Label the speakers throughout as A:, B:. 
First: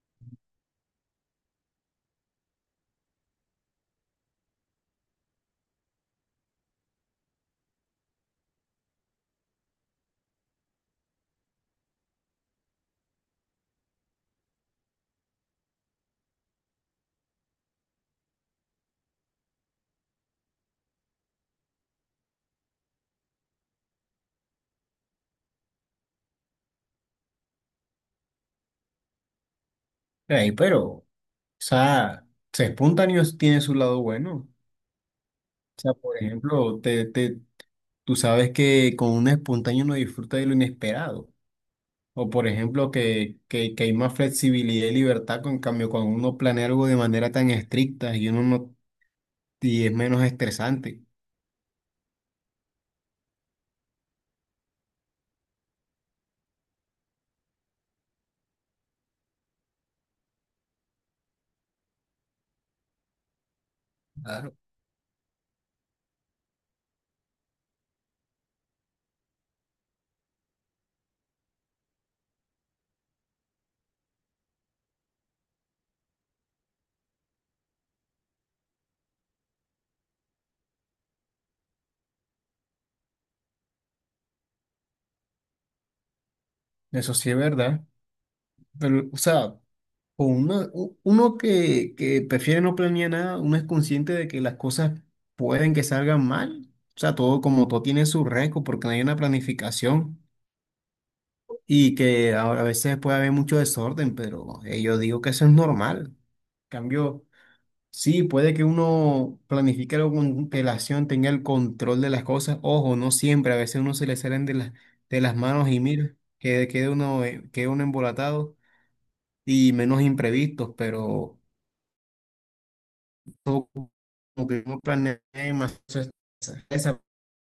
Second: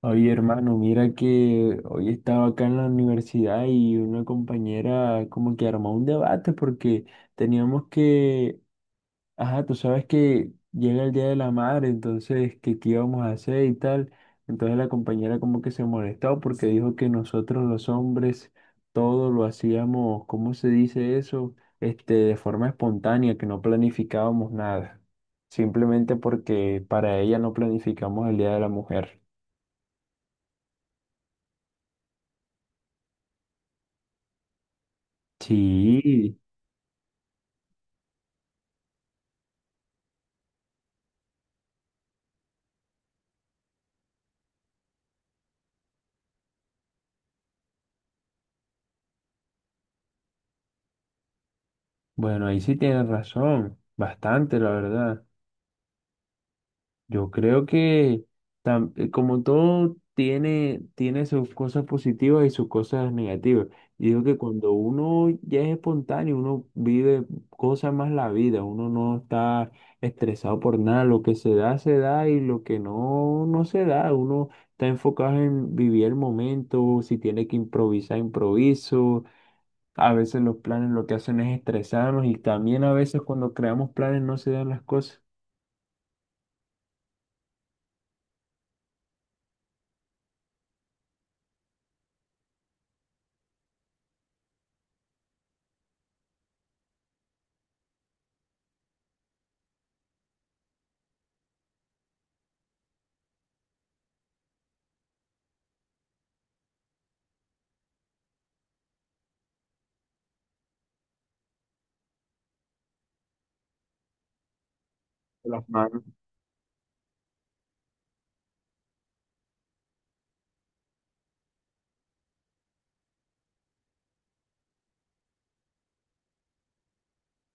A: Oye, hermano, mira que hoy estaba acá en la universidad y una compañera como que armó un debate porque teníamos que, ajá, tú sabes que llega el Día de la Madre, entonces, que qué íbamos a hacer y tal. Entonces la compañera como que se molestó porque dijo que nosotros los hombres todo lo hacíamos, ¿cómo se dice eso? Este, de forma espontánea, que no planificábamos nada, simplemente porque para ella no planificamos el Día de la Mujer.
B: Ey, pero, o sea, ser espontáneo tiene su lado bueno. O sea, por
A: Sí,
B: ejemplo, tú sabes que con un espontáneo uno disfruta de lo inesperado. O por ejemplo, que hay más flexibilidad y libertad, con en cambio, cuando uno planea algo de manera tan estricta y uno no, y es menos estresante.
A: bueno, ahí sí tienes razón, bastante, la verdad. Yo creo que como todo tiene sus cosas positivas y sus cosas negativas. Y digo que
B: Claro.
A: cuando uno ya es espontáneo, uno vive cosas más la vida, uno no está estresado por nada, lo que se da y lo que no, no se da, uno está enfocado en vivir el momento, si tiene que improvisar, improviso. A veces los planes lo que hacen es estresarnos y también a veces cuando creamos planes no se dan las cosas
B: Eso sí es verdad. Pero, o sea, uno que prefiere no planear nada, uno es consciente de que las cosas pueden que salgan mal. O sea, todo como todo tiene su riesgo porque no hay una planificación y que a veces puede haber mucho desorden, pero yo digo que eso es normal. Cambio, sí, puede que uno planifique algo con relación tenga el control de las cosas. Ojo, no siempre, a veces uno se le salen de las
A: de las
B: manos y
A: manos.
B: mira, que quede uno, queda uno embolatado y menos imprevistos, pero. No como que uno planea más esa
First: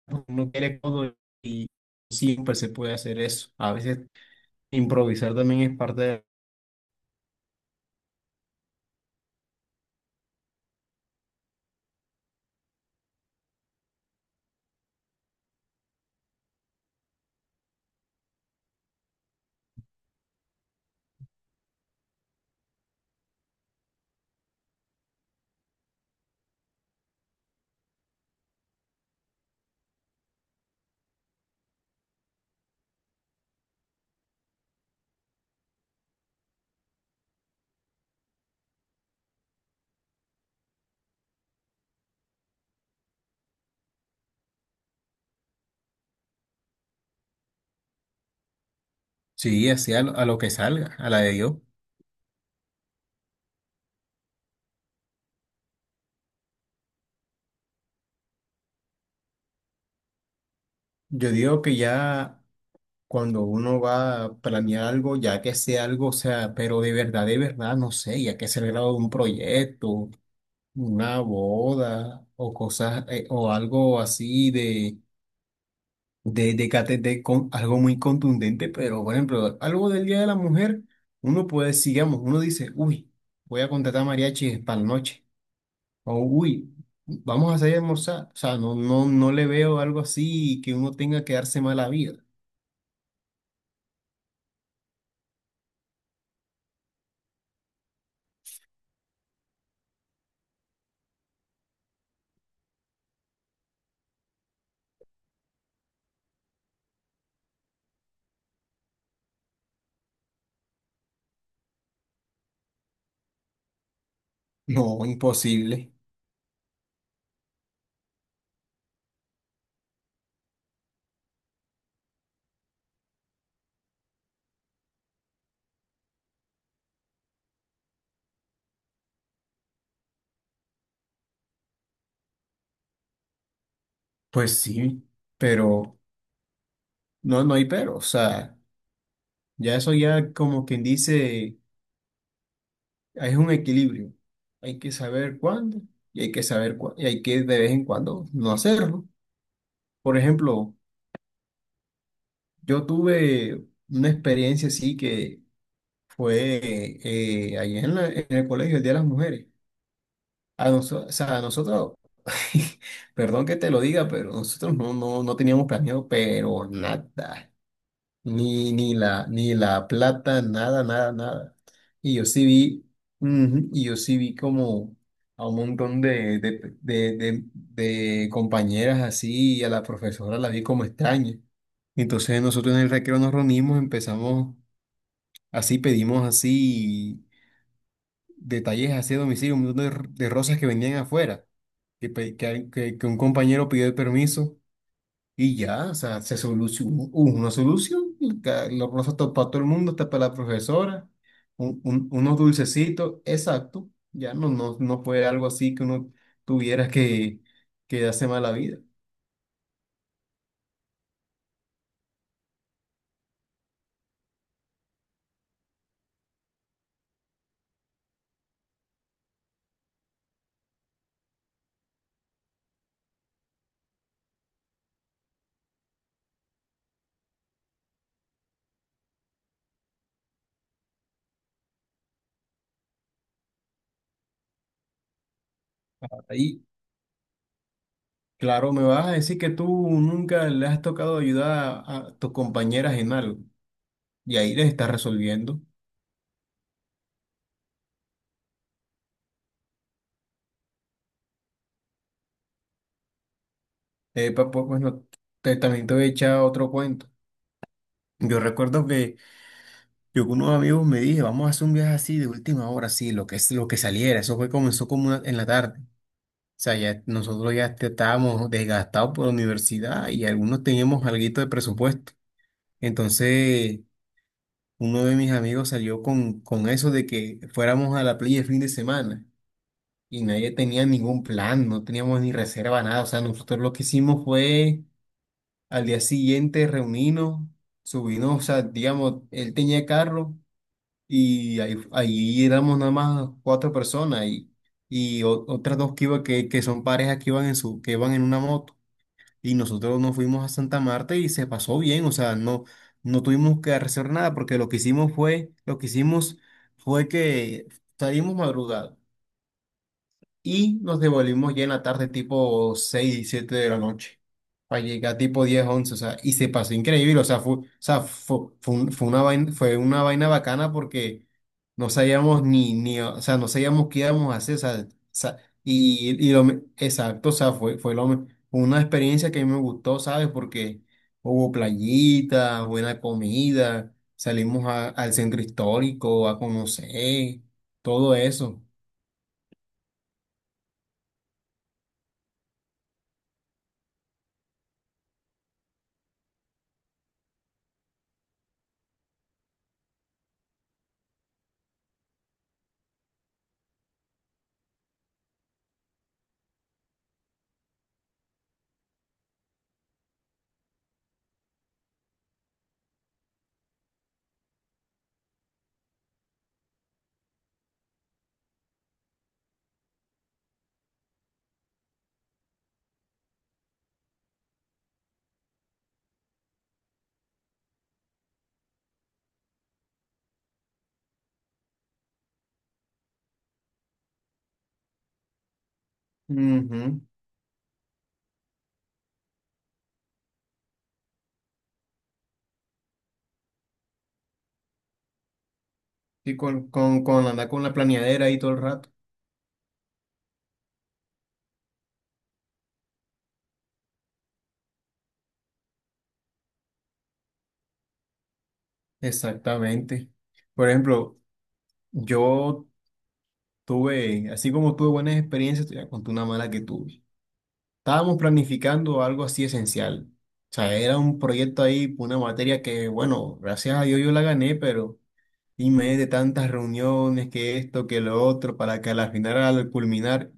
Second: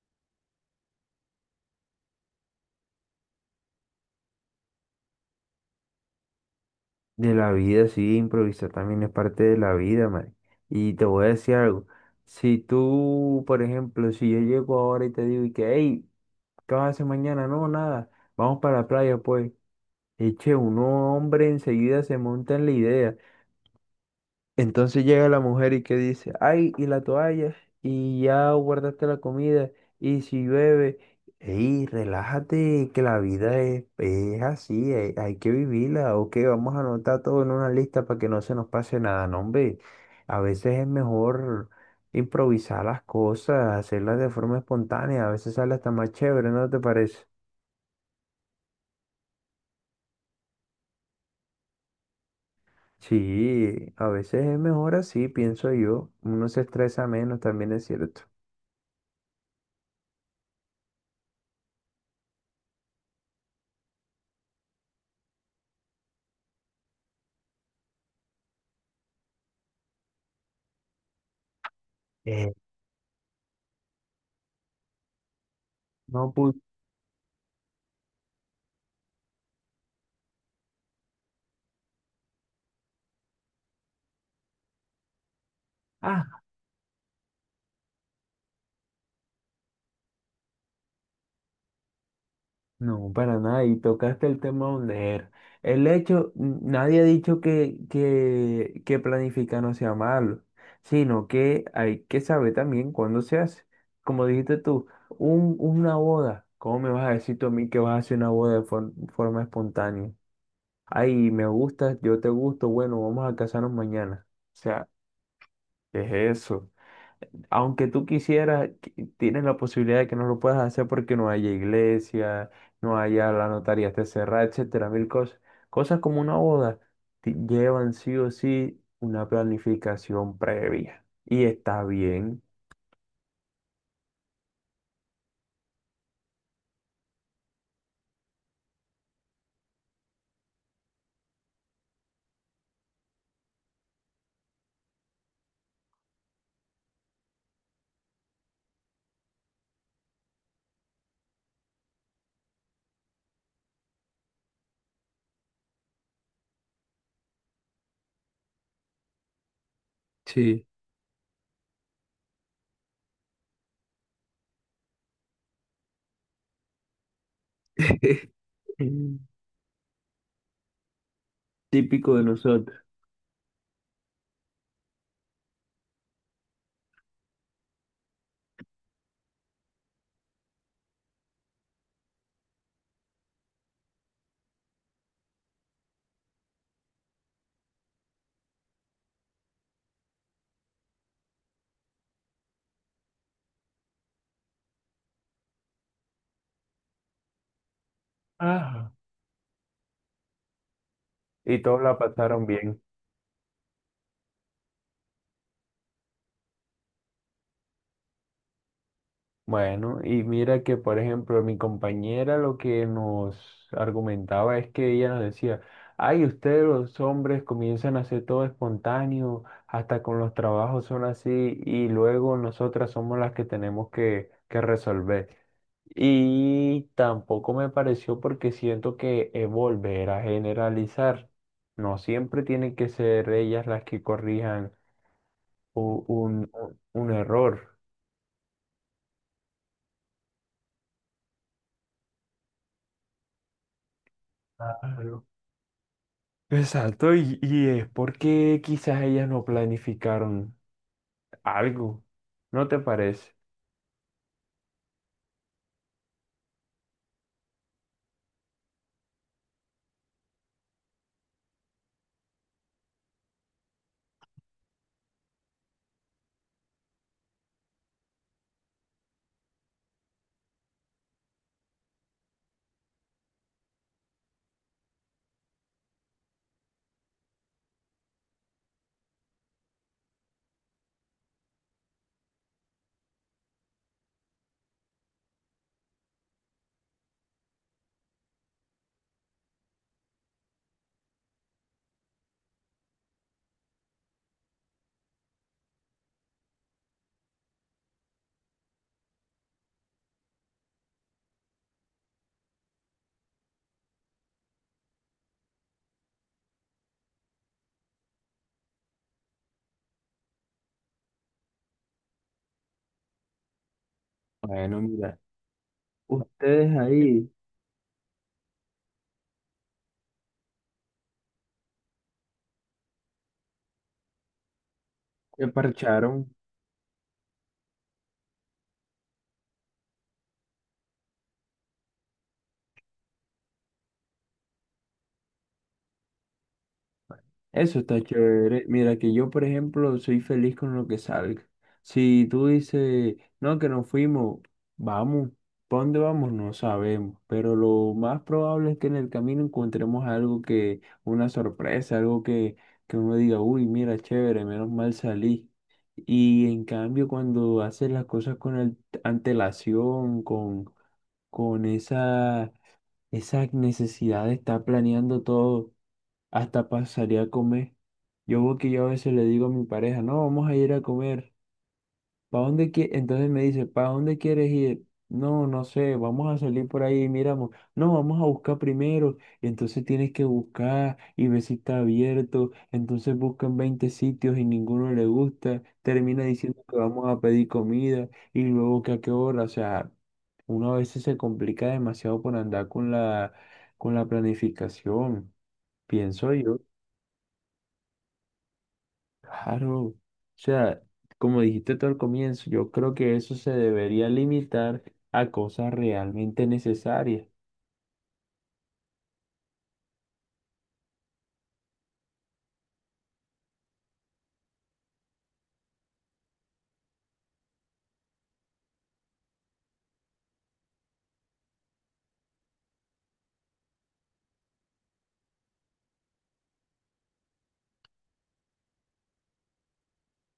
B: porque quiere todo y siempre se puede hacer eso. A veces improvisar también es parte de...
A: De la vida, sí, improvisar también es parte de la vida, man. Y te voy a decir algo. Si tú, por ejemplo, si yo llego ahora y te digo, y que, hey, ¿qué vas a hacer mañana? No, nada, vamos para la playa, pues. Eche, uno hombre enseguida se monta en la idea. Entonces llega la mujer y que dice, ay, y la toalla, y ya guardaste la comida, y si llueve, ey, relájate, que la vida es así, hay que vivirla, ok, vamos a anotar todo en una lista para que no se nos pase nada, no, hombre, a veces es mejor improvisar las cosas, hacerlas de forma espontánea, a veces sale hasta más chévere, ¿no te parece?
B: Sí, así a lo que salga, a la de Dios.
A: Sí, a veces es mejor así, pienso yo, uno se estresa menos, también es cierto.
B: Yo digo que ya cuando uno va a planear algo, ya que sea algo, o sea, pero de verdad, no sé, ya que sea el grado de un proyecto, una boda
A: Eh,
B: o cosas, o algo así de
A: no,
B: de KTT con algo muy contundente, pero por ejemplo, algo del Día de la Mujer, uno puede, decir, digamos uno dice, uy, voy a contratar mariachis para la noche, o
A: ah,
B: uy, vamos a salir a almorzar, o sea, no le veo algo así que uno tenga que darse mala vida.
A: no, para nada. Y tocaste el tema donde era. El hecho, nadie ha dicho que, que planificar no sea malo, sino que hay que saber también cuándo se hace. Como dijiste tú, una boda. ¿Cómo me vas a decir tú a mí que vas a hacer una boda de forma espontánea? Ay, me gustas, yo te gusto, bueno, vamos a casarnos mañana. O sea,
B: No, imposible.
A: ¿qué es eso? Aunque tú quisieras, tienes la posibilidad de que no lo puedas hacer porque no haya iglesia, no haya la notaría esté cerrada, etcétera, mil cosas. Cosas como una boda llevan sí o sí una planificación previa. Y está bien.
B: Pues sí, pero no, no hay pero, o sea, ya eso ya como quien dice, es un equilibrio. Hay que saber cuándo y hay que de vez en cuando no hacerlo. Por ejemplo, yo tuve una experiencia así que fue ahí en, en el colegio, el Día de las Mujeres.
A: Sí.
B: A nosotros, o sea, a nosotros, perdón que te lo diga, pero nosotros no teníamos planeado, pero nada.
A: Mm.
B: Ni la plata, nada, nada, nada. Y
A: Típico de
B: yo sí
A: nosotros.
B: vi, ujú, y yo sí vi como a un montón de compañeras así, y a la profesora la vi como extraña. Entonces nosotros en el recreo nos reunimos, empezamos así, pedimos así detalles así a domicilio, un montón de rosas que vendían afuera, que, pe- que un compañero pidió el permiso. Y ya, o sea, se solucionó, hubo una solución, y
A: Ajá.
B: los rosas para todo el mundo, hasta para la profesora,
A: Y todos la
B: unos
A: pasaron bien.
B: dulcecitos, exacto, ya no fue algo así que uno tuviera que darse mala vida.
A: Bueno, y mira que, por ejemplo, mi compañera lo que nos argumentaba es que ella nos decía, ay, ustedes los hombres comienzan a hacer todo espontáneo, hasta con los trabajos son así, y luego nosotras somos las que tenemos que resolver. Y tampoco me pareció porque siento que es volver a generalizar. No siempre tienen que ser ellas las que corrijan u- un,
B: Y
A: un, un error.
B: claro, me vas a decir que tú nunca le has tocado ayudar a tus compañeras en algo, y ahí les estás
A: Claro.
B: resolviendo.
A: Exacto, y es porque quizás ellas no planificaron algo, ¿no te parece?
B: Pues, bueno, también te voy a echar otro cuento. Yo recuerdo que yo con unos amigos me dije, vamos a hacer un viaje así de última hora, sí, lo que es lo que saliera. Eso fue, comenzó como en la tarde. O sea, ya nosotros ya estábamos desgastados por la universidad y algunos teníamos alguito de presupuesto. Entonces, uno de mis amigos salió con eso de que fuéramos a la playa el fin de semana y nadie tenía ningún plan, no teníamos ni reserva, nada. O sea, nosotros lo que hicimos fue al día siguiente reunirnos, subirnos, o sea, digamos, él tenía carro. Y ahí, ahí éramos nada más cuatro personas y otras dos que, iba, que son parejas que iban en su, que iban en una moto. Y nosotros nos fuimos a Santa Marta y se pasó bien. O sea, no, no tuvimos que hacer nada porque lo que hicimos fue, lo que hicimos fue que salimos madrugados y nos devolvimos ya en la tarde tipo 6 7 de la noche,
A: Bueno,
B: para
A: mira,
B: llegar tipo 10 11 o sea, y se pasó
A: ustedes
B: increíble,
A: ahí
B: o sea, fue, fue una vaina bacana porque no sabíamos ni, ni, o sea, no sabíamos qué íbamos a hacer, o sea,
A: se parcharon.
B: y exacto, o sea, fue, una experiencia que a mí me gustó, ¿sabes? Porque hubo playita, buena comida, salimos al centro histórico a conocer,
A: Eso está
B: todo eso.
A: chévere. Mira que yo, por ejemplo, soy feliz con lo que salga. Si tú dices, no, que nos fuimos, vamos. ¿Para dónde vamos? No sabemos. Pero lo más probable es que en el camino encontremos algo que, una sorpresa, algo que uno diga, uy, mira, chévere, menos mal salí. Y en cambio, cuando haces las cosas con antelación, con esa necesidad de estar planeando todo hasta pasaría a comer. Yo veo que yo a veces le digo a mi pareja, no, vamos a ir a comer. ¿Para dónde quie-? Entonces me dice, ¿para dónde quieres ir? No, no sé, vamos a salir por ahí y miramos. No, vamos a buscar primero. Y entonces tienes que buscar y ver si está abierto. Entonces buscan 20 sitios y ninguno le gusta. Termina diciendo que
B: Ujú.
A: vamos a pedir comida y luego que a qué hora. O sea, uno a veces se complica demasiado por andar con la planificación, pienso
B: Sí,
A: yo.
B: con andar con la planeadera ahí todo el rato.
A: Claro, o sea, como dijiste tú al comienzo, yo creo que eso se debería limitar a cosas realmente necesarias.
B: Exactamente. Por ejemplo, yo tuve, así como tuve buenas experiencias, te voy a contar una mala que tuve. Estábamos planificando algo así esencial. O sea, era un proyecto ahí, una materia que, bueno, gracias a Dios yo la gané, pero y me de tantas reuniones, que esto, que lo otro, para que al final, al culminar,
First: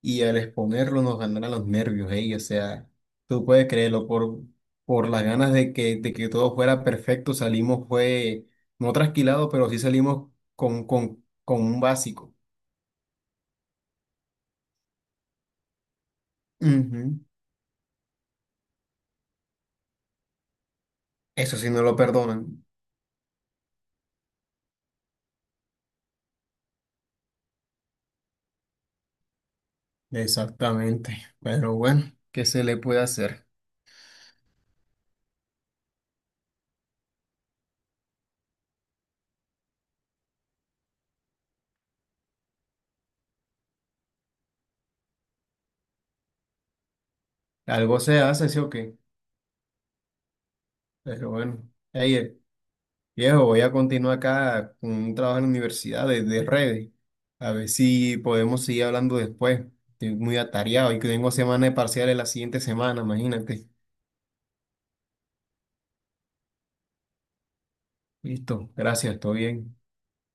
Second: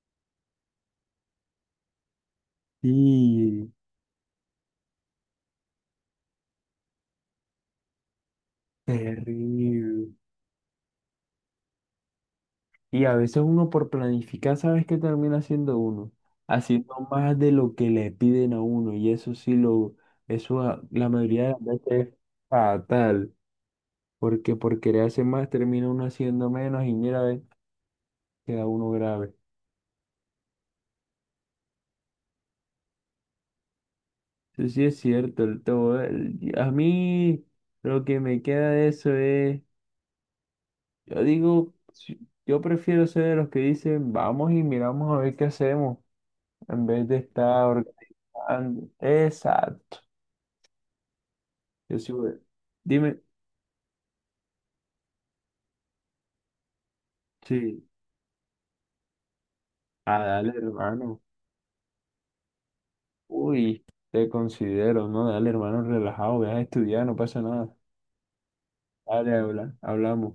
B: y al exponerlo nos ganará los nervios, ey, o sea, tú puedes
A: Y
B: creerlo, por las ganas de que todo fuera perfecto, salimos, fue, no trasquilado, pero sí
A: terrible.
B: salimos con, con un básico.
A: Y a veces uno por planificar, ¿sabes qué termina haciendo uno? Haciendo
B: Ujú.
A: más de lo que le piden a uno. Y eso sí lo, eso la mayoría de
B: Eso
A: las
B: sí no lo
A: veces es
B: perdonan.
A: fatal. Porque por querer hacer más termina uno haciendo menos y mira, ve, queda uno grave.
B: Exactamente. Pero bueno, ¿qué se le puede hacer?
A: Eso sí es cierto, el todo. A mí lo que me queda de eso es, yo digo, yo prefiero ser de los que dicen, vamos y miramos a ver qué hacemos, en vez de estar
B: Algo se hace, sí o
A: organizando.
B: qué.
A: Exacto.
B: Pero bueno,
A: Yo sí, voy.
B: ey,
A: Dime,
B: viejo, voy a continuar acá con un trabajo en la universidad de redes. A ver
A: sí,
B: si podemos seguir hablando después. Estoy
A: a
B: muy
A: dale,
B: atareado y que
A: hermano.
B: tengo semana de parciales la siguiente semana, imagínate.
A: Uy, te considero, no, dale, hermano, relajado, ve a estudiar, no pasa nada.
B: Listo, gracias, todo
A: Dale, habla,
B: bien.
A: hablamos.